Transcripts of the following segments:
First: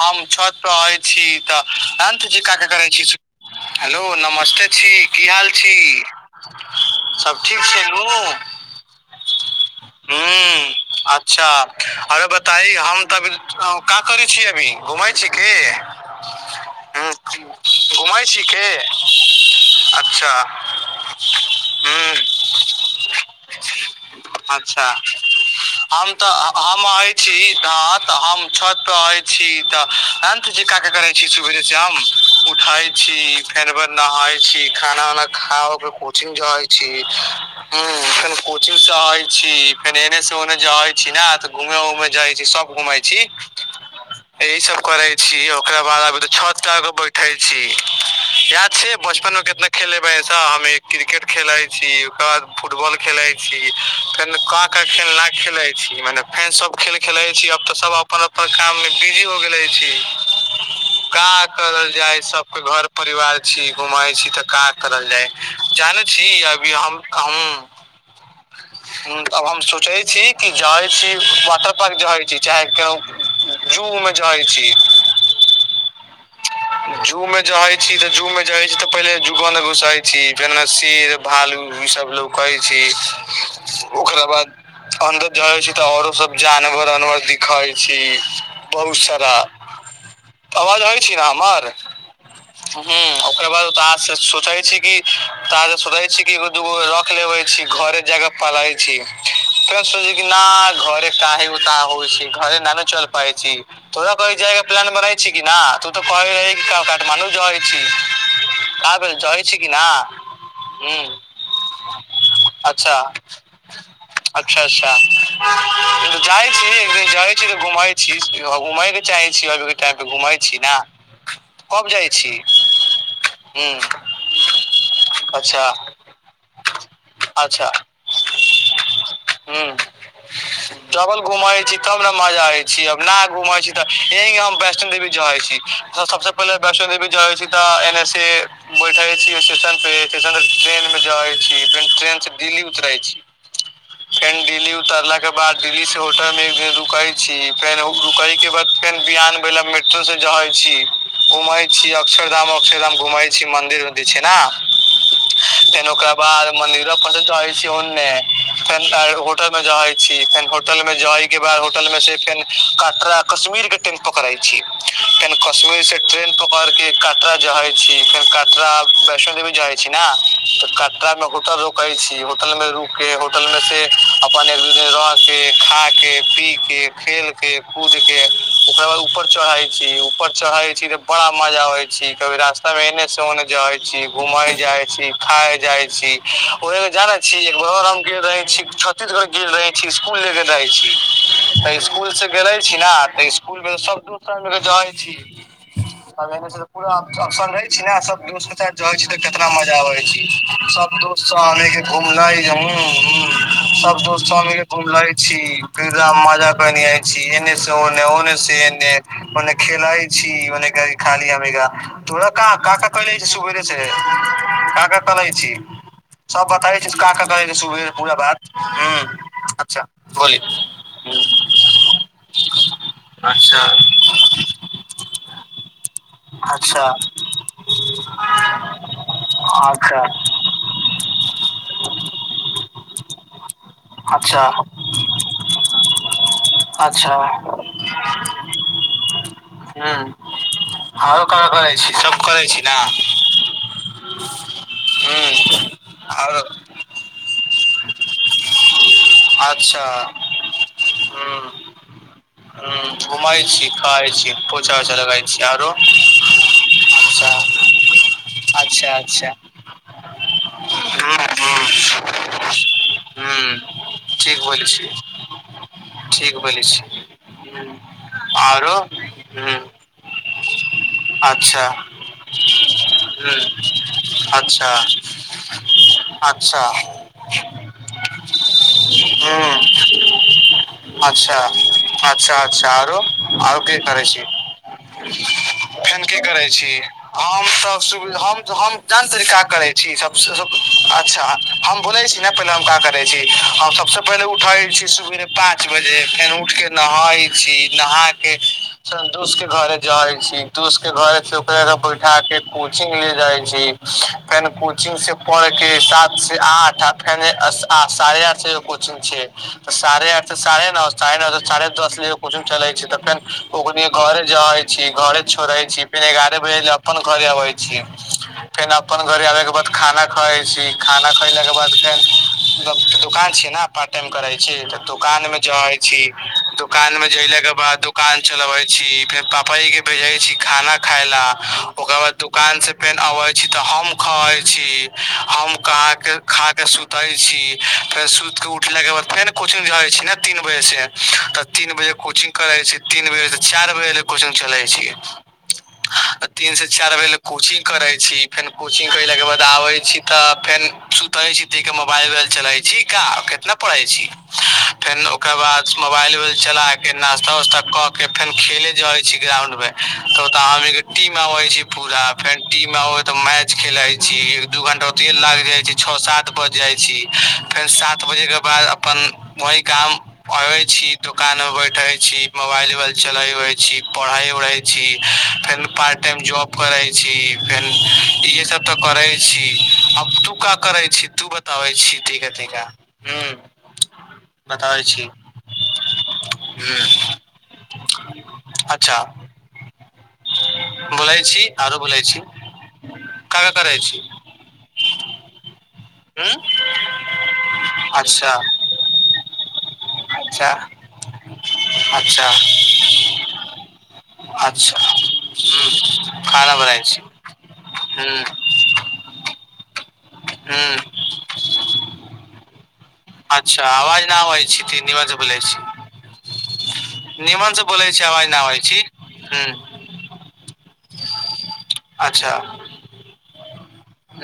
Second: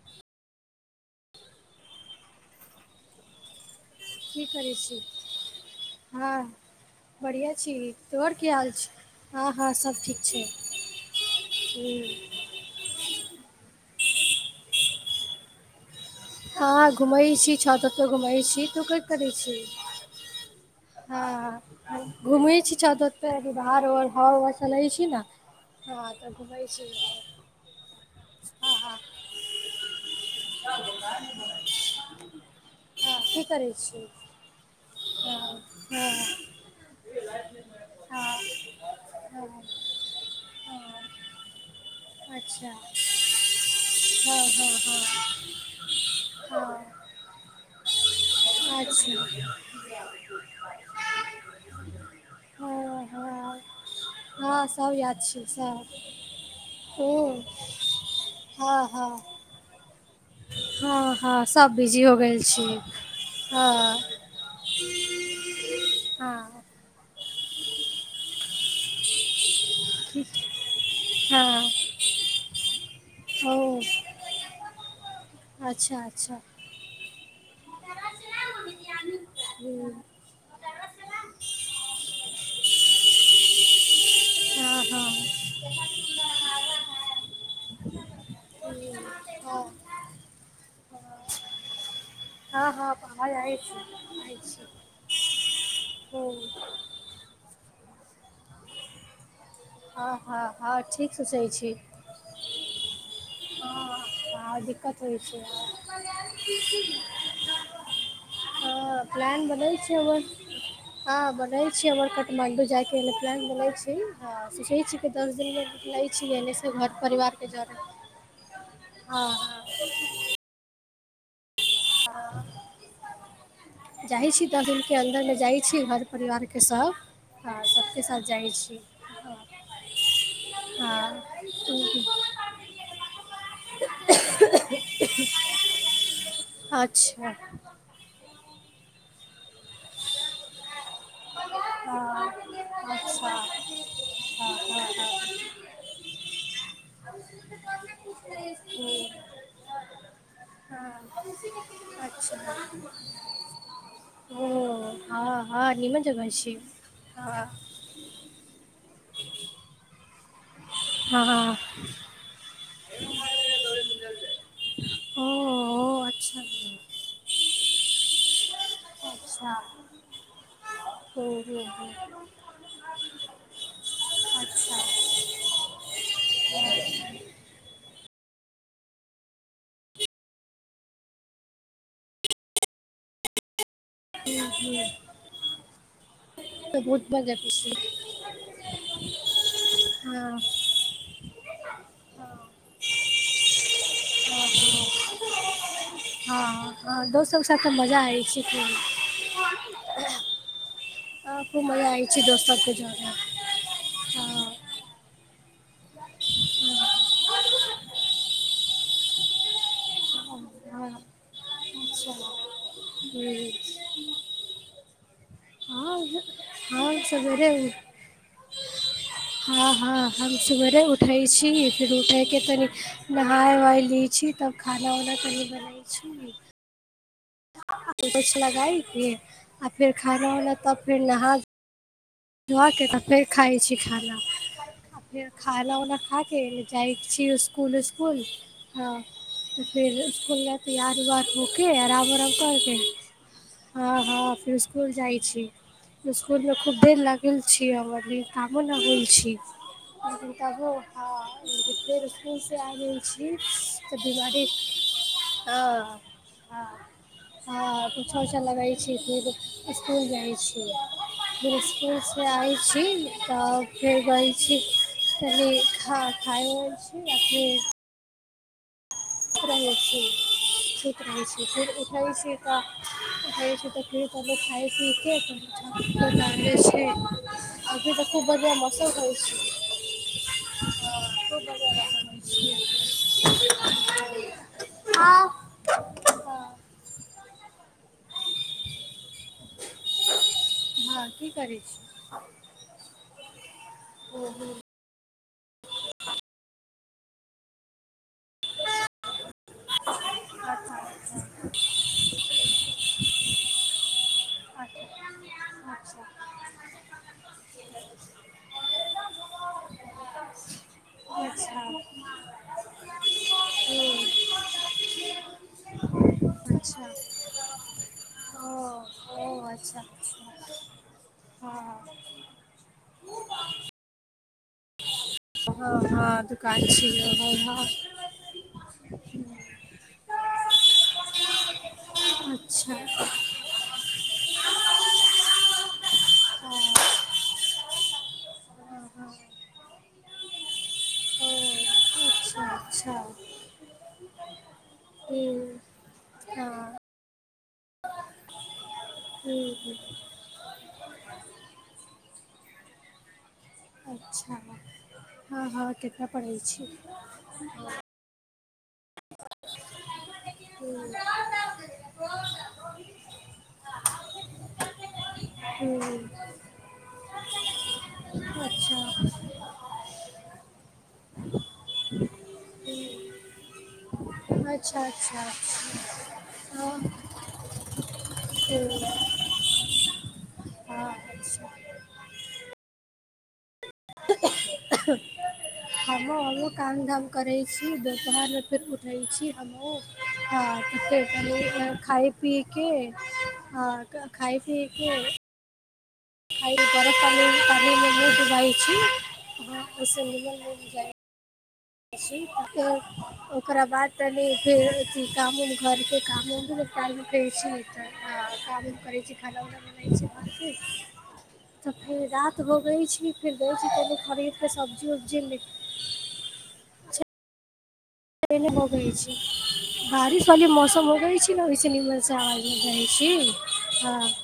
हम छत पर आबै छी तऽ अन्त ज का कऽ करै छी हेलो की नमस्ते करै छी की हाल छी हँ बढ़िआँ छी तोहर की हाल छी ह अच्छा हूँ, अरे बताइ हम तऽ कि करै छी अभी घुमै छी की हँ घूम छी छत घूम घुमै के छी तू का करै छी अच्छा ह हूँ घूमे छी छत बाहरर ह अच्छा [unintelligible] छी न हम तऽ हम अछि छी तऽ हम हँ छत पर हँ आइ छी तऽ अंत जे क के करे छी सुेरे से आाम उठे छी हँ की करै फेरर छी नहााय छी खाना उ हँ खा हँ कोचिंग जेइ छी ह फेर हँ कोचिंगसँ हँ आयछी हँ फेर एने ओने जाै छी ने तऽ घूमे उऊमे जाइ छी अच्छा सब घूमै छी हँ यही हँ सब करै हँ ओकरा बाद छत हँ बैठे छी याद छै बचपन मे अच्छा केितना खेलेबेऐसा ह क्रिकेट खेले छी ओकर बाद फुटबॉल हँ खेले हँ छी फेर क हँ क सब याद खेलना छी खेले सब छी मने फेन सब खेल खेले हूँ छी अब तऽ सब अपन अपन काम हँ मे बिजी हो हँ गेले छी हँ हँ का सब करल बिजी हो जाय गेल सबके छी घर परिवार छी हँ घुमाई छी तऽ का करल जाय जाने छी हँ अभी हमब हम अब हम सोच पूछे छी ठीक कि जहै छी हँ वाटर पार्क जै छी चाहे के ओ जू मे जाइ छी अच्छा अच्छा जू मे जाइ छी तऽ जू जू मे जाे छी त पहिले जुगन घुसई छी फेर शेर भालू ई सब लो कहै छी ओकरा बाद हँ अन्दर हँ जड़े छै तऽ औरो सब जानवर उनवर दिखई छी बहुत सारा आवाज आबै छी ने हमर हँ ह हँ आवाज ओकरा बाद तास आबै सोचइ छै छी क त सोताै छी ओ किो दूगो रख लेब छी घरे जग पलै छी फेर सोच हँ न हँ हँ घरे ठीक काही सोचै छी उता होइ छै घरे न चल पायइ छी हँ तोरा कह हँ जाय प्लान मे दिक्कत रहै होइ छी छै कि न तू तऽ कहै रहै कि काठमाणडू जइ त भेल जइ छै कि न ह बनल छी हमर काठमाण्डू जाय अच्छा के बनल अच्छा अच्छा छ दस दिन मे नै छीए से घर परिवार त घूमै छी घूमय के चाहे छी अभी के हँ टाइम प घूमै छी ने कब जाइ छी हूँ जाइ छी दस दिनक के अन्दर मे जाइ अच्छा छी घर परिवार के सभ हँ सभके साथ जाइत छी ह जबल हँ हँ घुमाै छी तब मजा आय छीब न घुम छी तऽ यही हम वैष्णो देवी जै छी त सबसे पहिले वैष्णो देवी अच्छा जइ हँ छै तऽ एन एस ए बैठे छी स्टेशन पे स्टेशन ट्रेन इ छी फेर अच्छा ट्रेन से दिल्ली उतरे छी हँ फेर दिल्ली उतरला के बाद दिल्ली से होटल मे एक दिन रूके छी फेर रुकै के हँ बाद फेर बिहान भेल मेट्रो से जहे छी हँ हँ घूमै छी क अक्षरधाम अच्छा अक्षरधाम घुमै छी मंदिर छै ने ओ हँ हँ त नीमन ब जगह छी मन्दिरो प हँ चै छी ओन्ने फेन होटल मे जाहै छी फेन होटल में जाइ के हँ बाद होटल में से फेन कटरा कश्मीर के ट्रेन पकड़ै छै ओ फेर कश्मीर से ओ ट्रेन अच्छा पकड़ के कटरा जहै छी फेर कटरा वैष्णो देवी अच्छा जहै छी ने तऽ क ओ कटरा हो मे होटल रुके हो छी होटल में रुक के होटल में से अपन एक दू दिन अच्छा रह के खा के पी कऽ खेलि कऽ कूदि कऽ ओकरा बाद ऊपर चढ़ई छी ऊपर चढ़े छी ते बड़ा मजा आबे छी कभी रास्ता मे एने से ओने जाइ छी घूमे तऽ जाय छी खाय जाय छी बहुत जाने मजा छी एक छै आओर हम गेल रही छत्तीसगढ़ गेल रहे छी स्कूल ले हँ के रहय छी तऽ स्कुल से गेल छी ने तऽ स्कुल सब दूस र्ग जै छी आब एने से त हँ पूरा हँ दोस्त सबके ऑप्शन साथ रहै तो छै ने मजा सब आबै छै दोस्त क खूब जाइ छी तऽ केतना मजा आबै छै सब दोस्त सब हाँ, आ खूब के मजा आबै छै घुमले दोस्त ह सबके जादा सब हँ दोस्त सब मिल घुम लै छी फधा मजा बनि जाइ छी एने से ओने ओने से एने ओन्ने खेलइ छी [unintelligible] हँ अच्छा परहै छी हँ सब बताय छै हँ क का सवेरे कहे सुबे पूरा बात ह हँ अच्छा हँ हम बोली सवेरे उठै छी फिर उठैके तनी नहाय अच्छा उहाय लै छी तब खाना ओना तनि बनई छी अच्छा किछ लगाायकेै आ फेर अच्छा खाना उना तब फेर नहा धोआ के तऽ फेर खाइ छी खाना अच्छा फेर खाना उना खा के जाइत छी इसकूल इसकूल हँ तऽ फेर हूँ इसकुल जाय त तैयार आरो उयार क हो के करै छी आराम सब उराम करै कर छी ने के हँ हँ फिर इसकूल जाय छी ह इसकूल आरो मे खूब बेल लागेल कामो न हो छी अच्छा ह लेकिन तबो हाँ फेर इसकूल से आ गेल ह घुमइ छी तऽ खाइ छी बीमारी पोछा उछा लगाइ छी आरो अच्छा आ पूछा उछा लगैत अच्छा छी फिर अच्छा इसकुल जाइत छी ह फिर इसकुल आबै छी ह तब फेरबै ठीक छी बोलै तन खा खायो छी आ फेर अउरो सुइत रहैत छी सुत रहैत छी अच्छा फेर उठैत छ तऽ ह उठ छी तऽ फेर अच्छा अच्छा [unintelligible] अभी तऽ खूब बढ़िआ मौसम रहै ह छै अच्छा खूब बढ़िआँ मौसम होइ अच्छा अच्छा छै आउरो आर के करै छी हँ फेन की करै छी हम त सु हम हम जानै तारे का करै छै सबस सब हँ अच्छा की करै बोले छी न पहिले हम क करे छी हम सबस पहिले उठे छी सुरुये म पाँच बजे फेन उठ कऽ नहै छी नहा के संतुष के घर जाई छी दोस अच्छा के घर ओकरा के बैठा के कोचिंग ले जाइ छी फेन अच्छा कोचिंग से पढ़ के सात से आठ आ फेन साढ़े आठ कोचिंग छै साढ़े आठ साढ़े नओ साढ़े नओ अच्छा साढ़े दस तकली कोचिंग चलै छै त फैन ओ हूँ घरे जाइ छी घरे छोड़े छी फेर एगारह बजे ले अच्छा अपन घरे अबै छी फेन ओ अपन घरे ओ आबे के बाद अच्छा खाना खाइ अच्छा छी खाना खइला के हँ दुकान छिय न पार्ट टाइम करै छी दुकान मे जाइ हँ छी हँ दुकान में छियै हँ जयला के बाद हँ दुकान चलबे छी फेर प पापा जी के भेजे छी खाना खाय ला ओकर बाद दुकान से अच्छा फेर हँ अबे छी त हम खाइ छी हम कहा के आ के हँ सुते छी फेर सुत के उठला के बाद हँ फेर कोचिंग जाइ छी न तीन बजे से ओ तऽ तीन बजे कोचिंग अच्छा करै छी अच्छा तीन बजे हूँ त चारि बजे कोचिंग चलै छि हँ तीन से चारि बजे ले कोचिंग करै छी फेर कोचिंग केलाक के हूँ बाद आबै हूँ छी त फेन सुती के मोबाइल उबाइल चलै छै का कितना पढ़े छी अच्छा फेर ओकर हँ बाद हँ कितना मोबाइल उबाइल पढ़ै छी चला के हूँ नास्ता उास्ता क के फेन खेलै जइ छी ग्राउंड मे तऽ ओतअ हमनी के हूँ टीम अबे छी पूरा फेर टीम अब तऽ मैच खेले छी एक दू घंटा [unintelligible] छओ सात बजि जाइ छी फेर सात बजेके बाद अच्छा अपन हूँ वह काम करे छी दुकान मे बैठे छी मोबाइल उबाइल चलेबै उहे छी पढ़ई उढ़े अच्छा छी अच्छा फेन पाट टाइम जॉब हँ करै छी फेन इहे सब तऽ हूँ करै छी करै हँ छी तू अच्छा बताबै छी ठिक हे ठिक हे बताबै छी हमहुँ हमँ काम हूँ धाम करै छी दपहरमे फेर उठै अच्छा छी हमहुँ बोलै छी आरो बोलै खाय छी पी के का का आ करै छी खाइ पी के हूँ आइ बरफाल पानमे अच्छा दुबइ छी अच्छा [unintelligible] [inaudible] ओकरा बाद तनि फेर अच्छा हूँ अथि कामुन घरके खाना कामुन बनाबै करै छी तऽ हूँ काम उ करैत छी खाना उना बनै छी घर हूँ तऽ फेर रा त भोगै छी फिर दै अच्छा छी पहिले आवाज ना आबै खरीदकेऽ छी तनी सब्जी निमन से उब्जी बोलै ले छी निमन स [unintelligible] बारिश वाली मौसम क अगै छी ने ओहि सनेमलसँ अच्छा आवाजमे रहैत छी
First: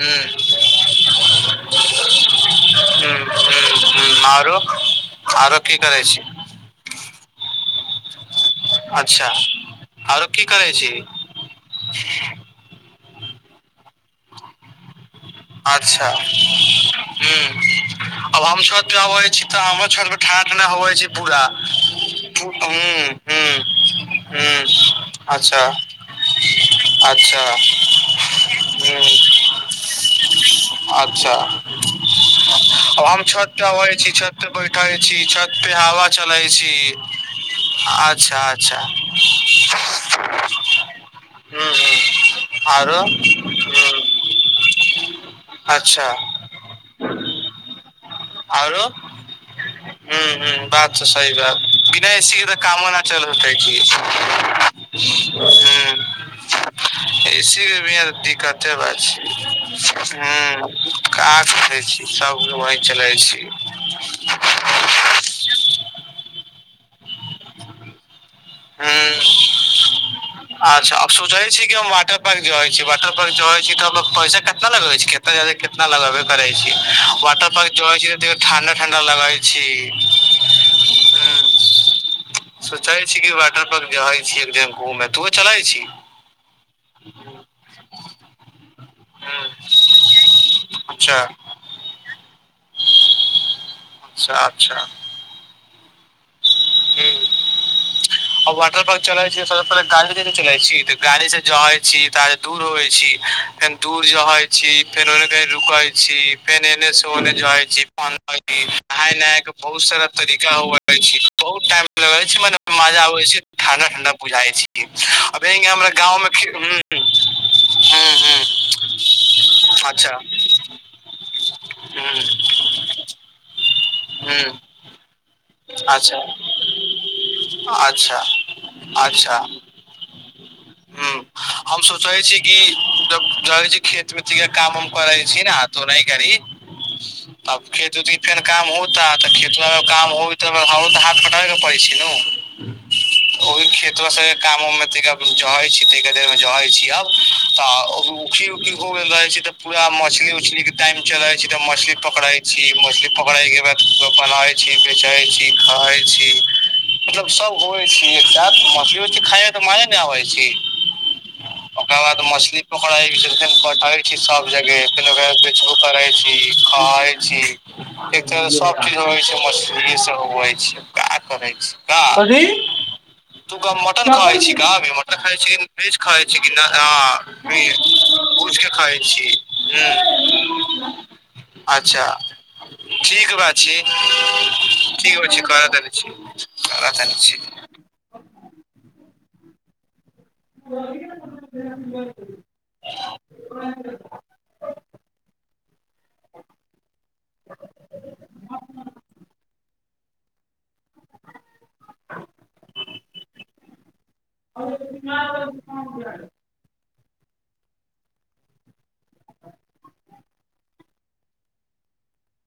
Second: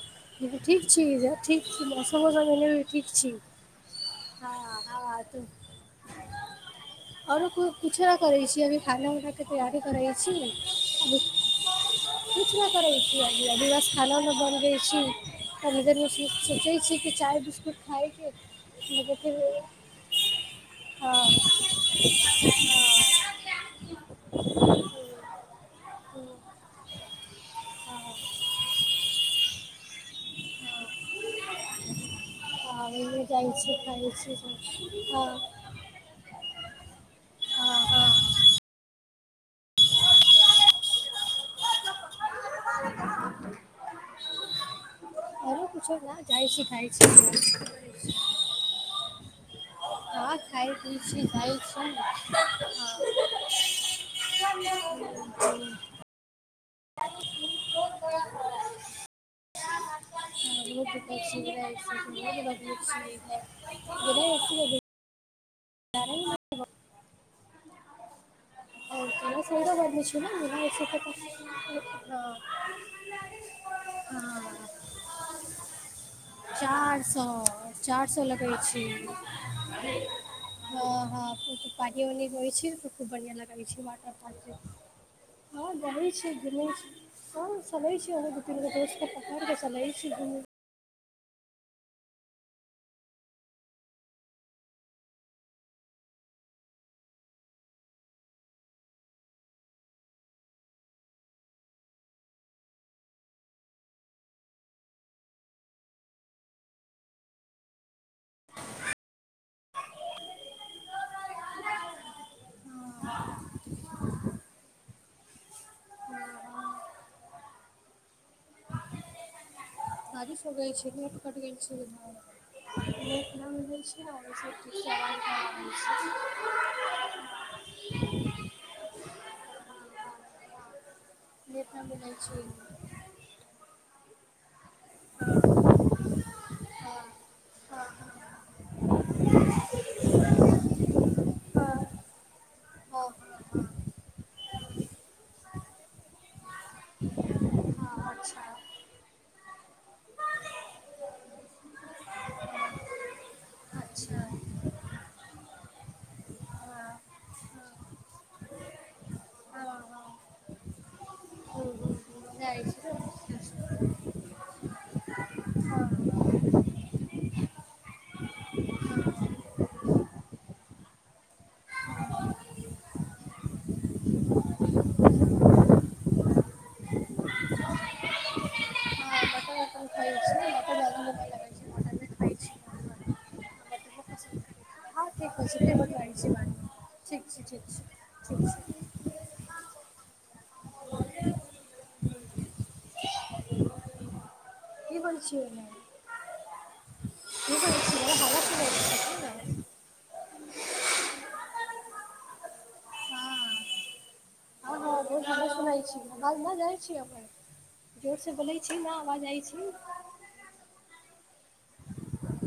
ह ठीक छी ठीक छी मौसमसने भी ह ठीक छी ह आरो हँ हँ तऽ आरो की करै छी आओरो कुछो न करै छै कि अभी खाना अच्छा उना के तैयारी करै आरो छी की करै छी किछु न करै डिवस खानामे बनबै छी कनी अच्छा देरमे सोचै छी कि चाय हँ बिस्कुट खायके आब हम छत पे लेकिन अबै फेर छी तऽ हमर छत पे ठण्ड क होवै छै हँ पूरा ह ह ह अच्छा अच्छा हँ ह अच्छा हँ हम ओहिमे जाइ छत पे अबै खाइ छी छत पे बैठे छी छी हँ छत पे हवा चलै छी हँ हँ अच्छा अच्छा ह आरो ह [unintelligible] आओरो ह हँ ह खाइ बात पी तऽ छी सही जाइ बात छी बिना ऐ सी के तऽ कामो नहि चलतै अछि दं एसी मे भी बहुत दिक्कते बा छै करै छी सब वही चलै छी [unintelligible] [unintelligible] हू अच्छा अब सोचै छिय कि हम वाटर पार्क जइ छीय वाटर पार्क जइ छी तऽ पैसा कतना लगे छै केतनाादे केतना लगे करे छै चारि सौ वाटर पार्क चारि ज सौ छै लगै ठंडा ठंडा लगइ छि हँ हँ पानी ओनी होइ छै त खूब बढ़िआँ लाग क जइ छीय एक दिन घूमे त हँ रहैत छी घमैत छी हम चलैत छी दु तीन गो दोस्तके हूँ पकाड़ कऽ चलैत छी अच्छा अच्छा अच्छा हू आ वाटर पार्क चलाइ स गाड़ी चलाइ छी तऽ गाड़ी से जइ छी ते दूर होइ छी फेन दूर जहै छी फेर ओने रुकाय छी फेर एने से ओने जाइ छी नहाय नहाय के बहुत सारा तरीका हुव छै बहुत टाइम लगल छै मने मजा आबे छै ठंडा ठंडा बुझाई छी हमरा गाँंव में ह्म ह हँ हँ हूँ [unintelligible] हूँ अच्छा [unintelligible] अच्छा अच्छा ह नेट हम नहि मिलै सोचे छी छै कि जब जाइ छी खेत मे त काम उम करै छी ने हथो नहि करी हँ तब हँ खेत उ फेर काम होता तऽ खेत काम हमु त [unintelligible] छै ने हँ ओही खेतबा से कामो उम में तइका जोहै छी तनका देर मे जो है छी अब तऽ हँ अच्छा उखी उखी हो गेल रहे छै पूरा मछली उछली के टाइम चले छै तऽ मछली पकड़े छी मछली पकड़े के बाद अच्छा खाइ छी बेचै छी खाइ छी हँ मतलब सब होइ छी एक साथ मछली उछली खााय तऽ हँ माये ने हँ आबै छी हूँ ओकर बाद हूँ मछली जाइ पोखड़ छै हँ फे करैय छी सब जगह लेकिन ओकरााद बेचबो करे छी [unintelligible] खा छी एक तरह सब चीज हो गैल छै मछली से हो छै का करै छी का काथी तू गा मटन खाइ छी क मटन खाइ छी क वेज खाइ छी की नहि पुंछ के खाइ हँ छी मटन वटन खाइ हू [inaudible] अच्छा नहि खाइ छी ठीक बा छी मटनो पसन्द करै छी हँ ठीक बा ठीक छी होइ छै करे फेर दानी बतबै ठीक छै ठीक छै ठीक छै हू आहाँ के [unintelligible] करै छियै की कहै छियै ह हवा सुनै छियै की [unintelligible] ने हँ हँ हँ [inaudible] बहुत हवा सुनै छी बाद न जाइ छी [unintelligible] जोर से बोलै छी न आवाज आई छी